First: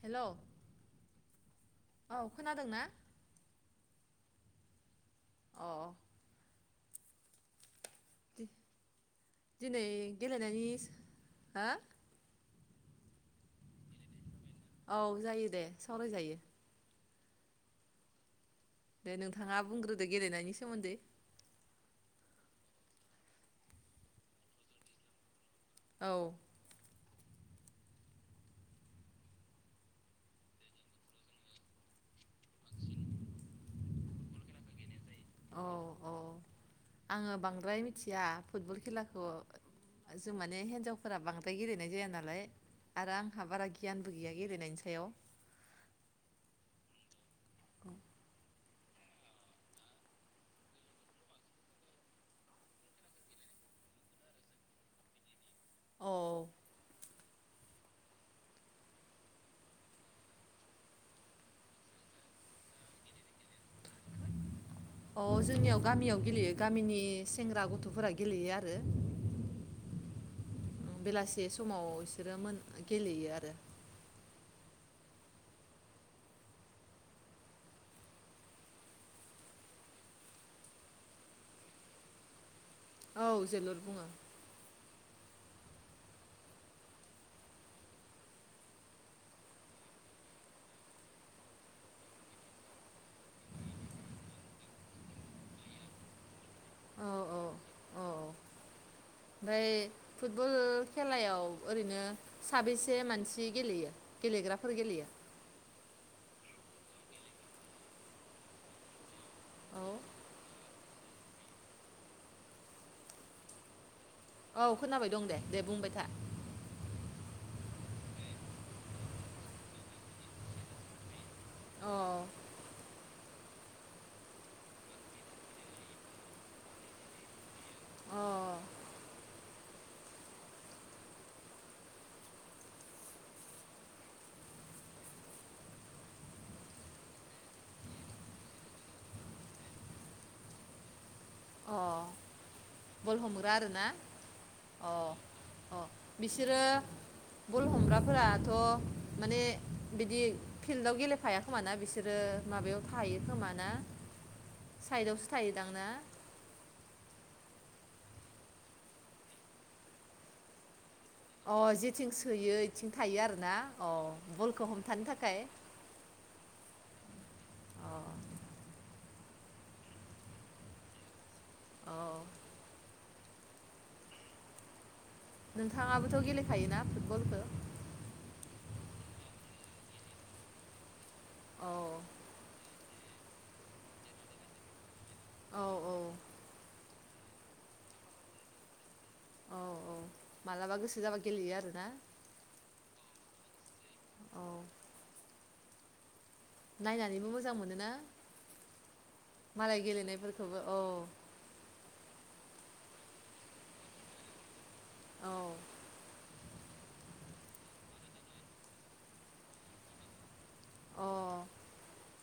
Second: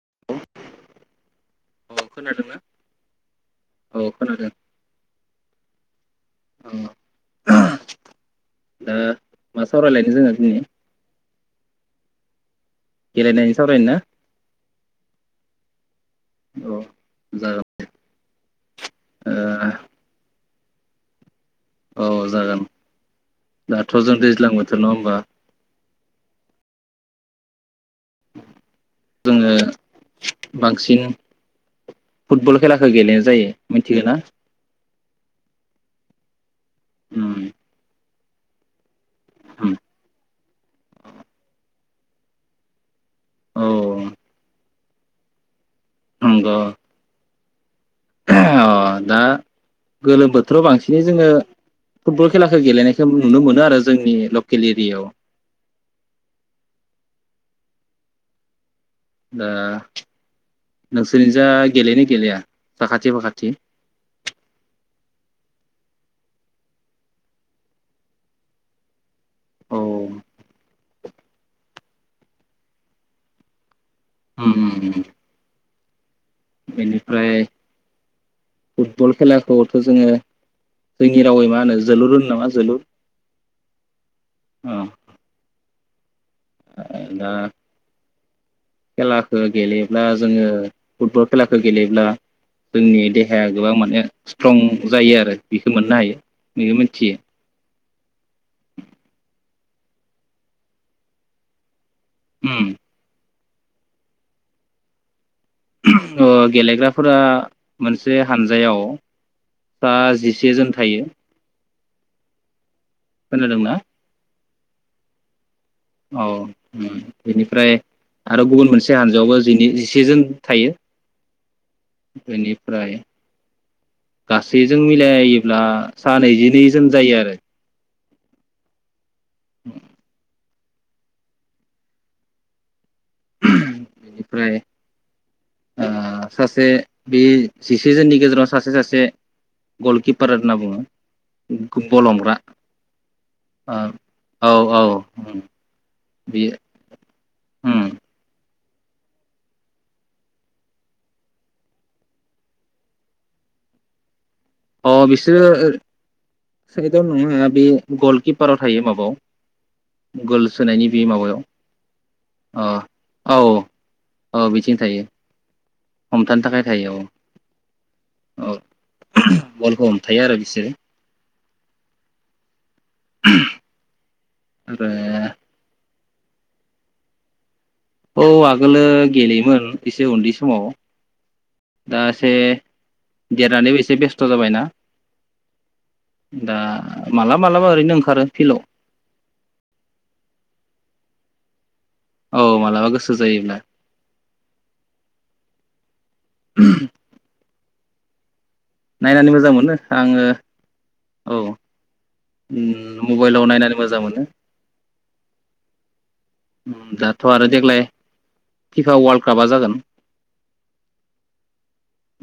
हेल' अ औ खोनादोंना? खोनादों ना? औ खोनादों। [unintelligible] दि ओ मा सावरायलायनो जोङो दिनि? हा? गेलेनायनि सावरायनो ना? औ जायो दे सावरायजायो। औ [unintelligible] दे नोंथाङा बुंग्रोदो गेलेनायनि सोमोन्दै। औ जागोन, दाथ' जों दैज्लां बोथोर नङा होनबा? औ। जोङो बांसिन फुटबल खेलाखो गेलेनाय जायो, मिथिगो ना? औ औ उम आङो बांद्राय मिथि या फुटबल खेलाखो उम। जों माने हेन्जावफोरा बांद्राय गेलेनाय जाया नालाय। आरो आंहा औ बारा गियानबो गैया गेलेनायनि स सायाव नंग अ दा गोलोम बोथोराव बांसिनै जोङो फुटबल खेलाखो गेलेनायखौ नुनो मोनो आरो जोंनि लकेल एरियायाव। औ दा नोंसोरनि जा गेलेयो ना गेलेया साखाथि फाखाथि? अ जोंनियाव गामियाव गेलेयो गामिनि सेंग्रा गथ'फोरा गेलेयो आरो। औ। बेलासे समाव इसोरो मोन गेलेयो आरो। उम उम उम। बेनिफ्राय फुटबल खेलाखौथ' जोङो जोंनि रावै मा होनो, जोलुर होनो नामा जोलुर? औ जोलुर बुङो। ओ दा खेलाखो गेलेयोब्ला जोङो फुटबल खेलाखो गेलेयोब्ला जोंनि देहाया गोबां माने स्ट्रं जायो आरो बेखौ मोननो हायो। निगो औ मिनथियो औ फ्राय फुटबल खेलायाव ओरैनो साबेसे मानसि जि गेलेयो गेलेग्राफोर गेलेयो? ओ गेलेग्राफोरा मोनसे हानजायाव औ सा जिसे जोन थायो। खोनादोंना? औ खोनाबाय दं दे। दे बुंबाय था औ उम बेनिफ्राय आरो गुबुन मोनसे हानजोयावबो जिनै जिसेजोन थायो। अ इनिफ्राइ गासैजों मिलायोब्ला सा नैजिनै जोन जायो आरो। अ [unintelligible] बेनिफ्राय आ सासे बे जिसे जोननि गेजेराव सासे सासे गलकिपार होनना बुंङो। अ उम-गुम बल हमग्रा बल हमग्रा आरोना ओ औ औ अ अ बेयो बिसोरो बल उम हमग्राफोराथ' माने बिदि फिल्डआव गेलेफाया खोमा ना बिसोरो माबायाव थाहायो खोमा ना? अ साइडआवसो थायोदां बिसोरो ना बे गलकिपाराव थायो माबाव गल सोनायनि बे माबायाव अ जेथिं सोयो अ बेथिं थायो औ आरोना अ औ बलखौ बिथिं थायो हमथानो थाखाय? थायो औ अ ओ बलखौ हमथायो आरो बिसोरो। अह आमफ्राय नोंथांङाबोथ' गेलेखायोना फुटबलखौ? औ आगोलो गेलेयोमोन एसे उन्दै समाव। औ दा से देरनानैबो एसे बेस्थ' जाबायना। औ औ दा मालाबा मालाबा ओरैनो ओंखारो फिल्डआव। औ औ मालाबा गोसो जाबा गेलेयो आरो ना? औ मालाबा गोसो जायोब्ला। अ नायनानैबो मोजां मोनो ना? नायनानै मोजां मोनो आङो औ। उम मबाइलाव नायनानै मोजां मोनो। औ उम दाथ' आरो देग्लाय फिफा वार्ल्ड कापा जागोन। अ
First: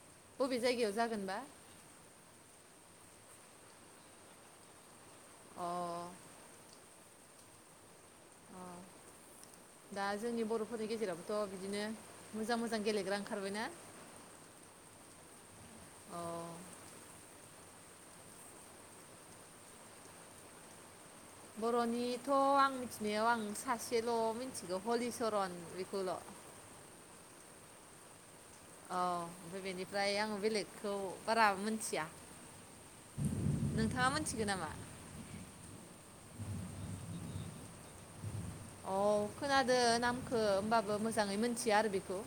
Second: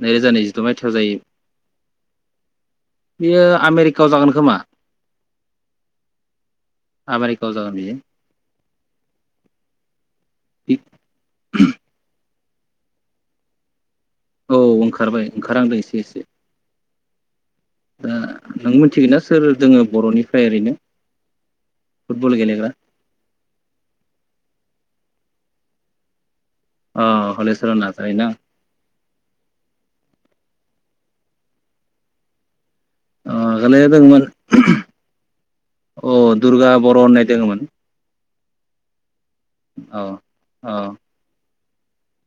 नैरोजा बबे नैजिद' जायगायाव मायथाइयाव जायो। जागोनबा बियो आमेरिकायाव जागोन खोमा। अ। आमेरिकायाव जागोन बियो। दा जोंनि बर'फोरनि गेजेरावबोथ' बिदिनो मोजां मोजां गेलेग्रा ओंखारबाय ना? औ ओंखारबाय। ओंखारहांदों एसे एसे। दा नों मिथिगोन ना सोर दोङो बर'निफ्राय ओरैनो? बर'निथ' फुटबल गेलेग्रा आं मिथिनायाव आं सासेल' मिथिगौ। हलिसरन बेखौल'। अ हलिसरन नार्जारि ना? औ ओमफ्राय बेनिफ्राय आङो बेलेगखौ बारा मोनथिया। अ आगोलैनो नोंथाङा दोङोमोन मोनथिगो नामा अ दुर्गा बर' होननाय दोङोमोन। औ। खोनादो औ नामखौ होनोमबाबो मोजाङै मोन मिथिया आरो बेखौ।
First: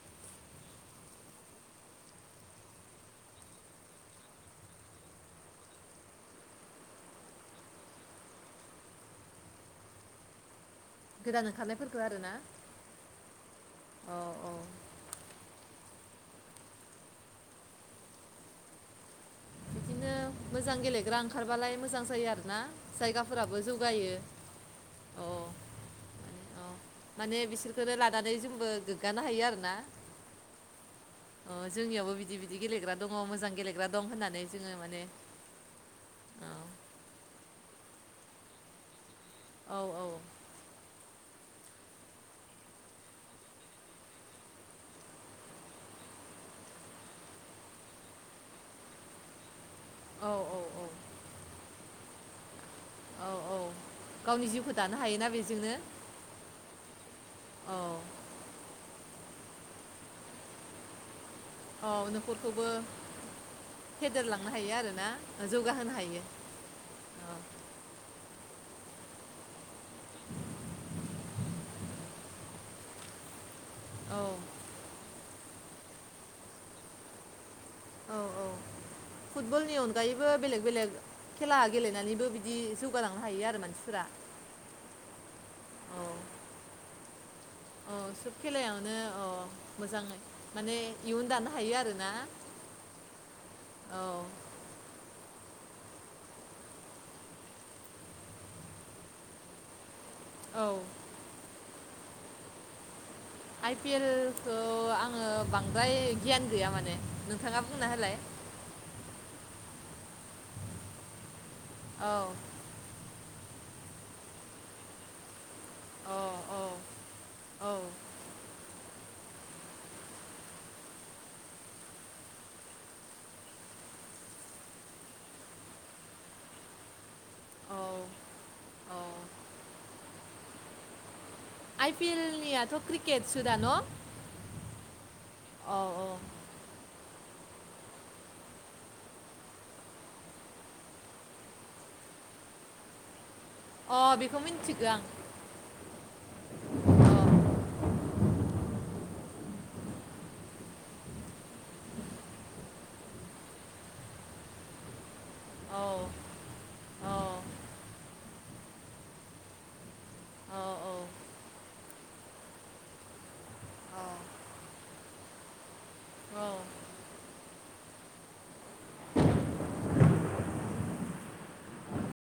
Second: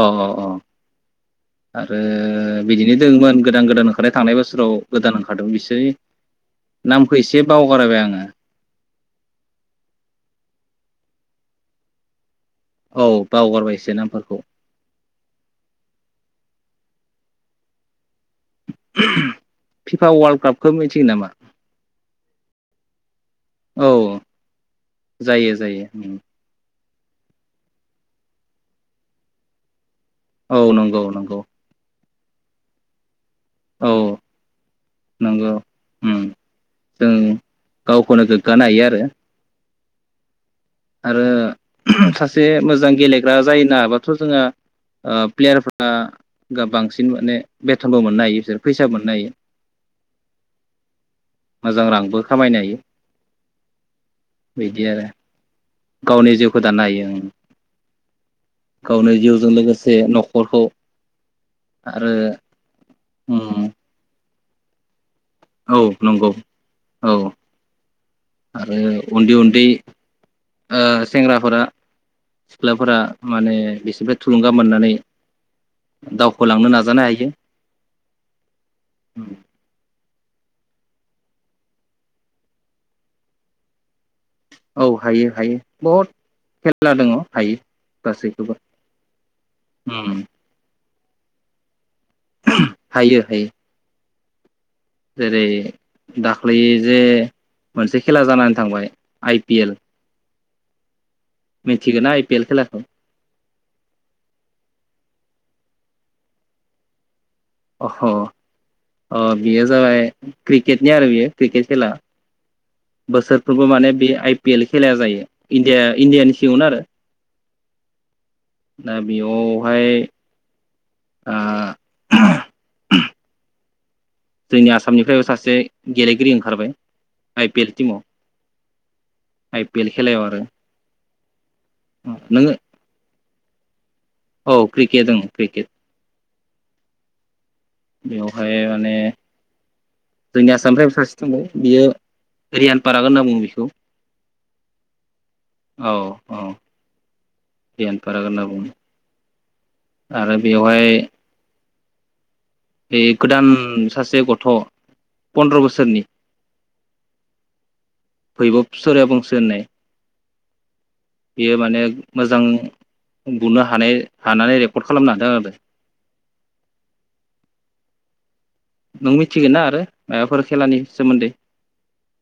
अ अ अ आरो बिदिनो दङमोन गोदान गोदान ओंखारनाय थांनाय बोसोराव गोदान ओंखारदों बिसोर नामखौ एसे बावगारायबाय आङो। गोदान ओंखारनायफोरखो आरो ना। औ बावगारबायसो नामफोरखौ। [unintelligible] बिदिनो वर्ल्ड कापखौ मोजां मिथियो गेलेग्रा नामा ओंखारबालाय मोजां जायो आरोना जायगाफोराबो जौगायो औ अ जायो जायो अ। माने बिसोरखौनो लानानै जोंबो गोग्गानो हायो आरोना। औ नंगौ। नंगौ अ जोंनियावबो बिद बिदि बिदि गेलेग्रा दं। दङ मोजां गेलेग्रा औ दं होननानै जोङो माने नंगौ उम औ जों गावखौनो गोग्गानो हायो आरो। औ औ आरो सासे मोजां गेलेग्रा जायो न हाबाथ' जोंहा प्लेयारफ्रा बांसिन माने बेथनबो मोननो हायो बिसोर फैसाो मोननो हायो। औ मोजां रांबो। खामायनो हायो। औ औ गावनि जिउखौ बिदि दानो आरो हायोना बेजोंनो। गावनि जिउखौ दाननो हायो ओ। औ गावनो जिउजों लोगोसे न'खरखौ। औ आरो न'खरखौबो उम फेदेरलां लांनो हायो आरो ना। औ नंगौ औ। आरो उन्दै उन्दै ओ सेंग्राफोरा सिख्लाफोरा माने औ बिसोरफ्राय थुलुंगा मोननानै दावखोलांनो नाजानो हायो। औ औ फुटबलनि अनगायै बो बेलेग बेलेग खेला गेलेनानैबो बिदि जौगालांनो हायो आरो मानसिफोरा। औ हायो हायो बहुद खेला दङ हायो अ सोब गासैखौबो खेलायावनो अ मोजाङै उम माने इयुन दानो हायो आरो ना हायो हायो। जेरै दाख्लै जे मोनसे खेला जानानै थांबाय आइ पि एल। औ। मिथिगोना आइ पि एल खेलाखौ आइ पि एल खौ आङो बांद्राय गियान गैया माने नों अ अ बियो जाबाय क्रिकेटनि आरो बियो क्रिकेट खेला औ बोसोर फोरबो माने बे आइ पि एल खेलाया जायो इण्डिया औ इण्डियानि सिंआवनो आरो औ दा बेयावहाय ओ जोंनि आसामनिफ्रायबो सासे गेलेगिरि ओंखारबाय आइ पि एल औ औ टिमाव आइ पि एल खेलायाव आरो आइ पि एल नोङो नि आथ' क्रिकेट सोदा न' औ क्रिकेट ओं क्रिकेट औ औ बेवहाय माने जोंनि आसामनिफ्रायबो सासे थांबाय बियो रियान पाराग होनना बुङो बेख खौ अ औ दियान फाराग होनना बुंङो आरो बेवहाय बे गोदान सासे गथ' फनद्र' बोसोरनि फैबब सरिया बंसि होननाय बेयो माने मोजां बुनो हानाय हानानै रेकर्ड खालामनो हादों आरो नों मिथिगोन ना आरो मायबाफोर खेलानि सोमोन्दै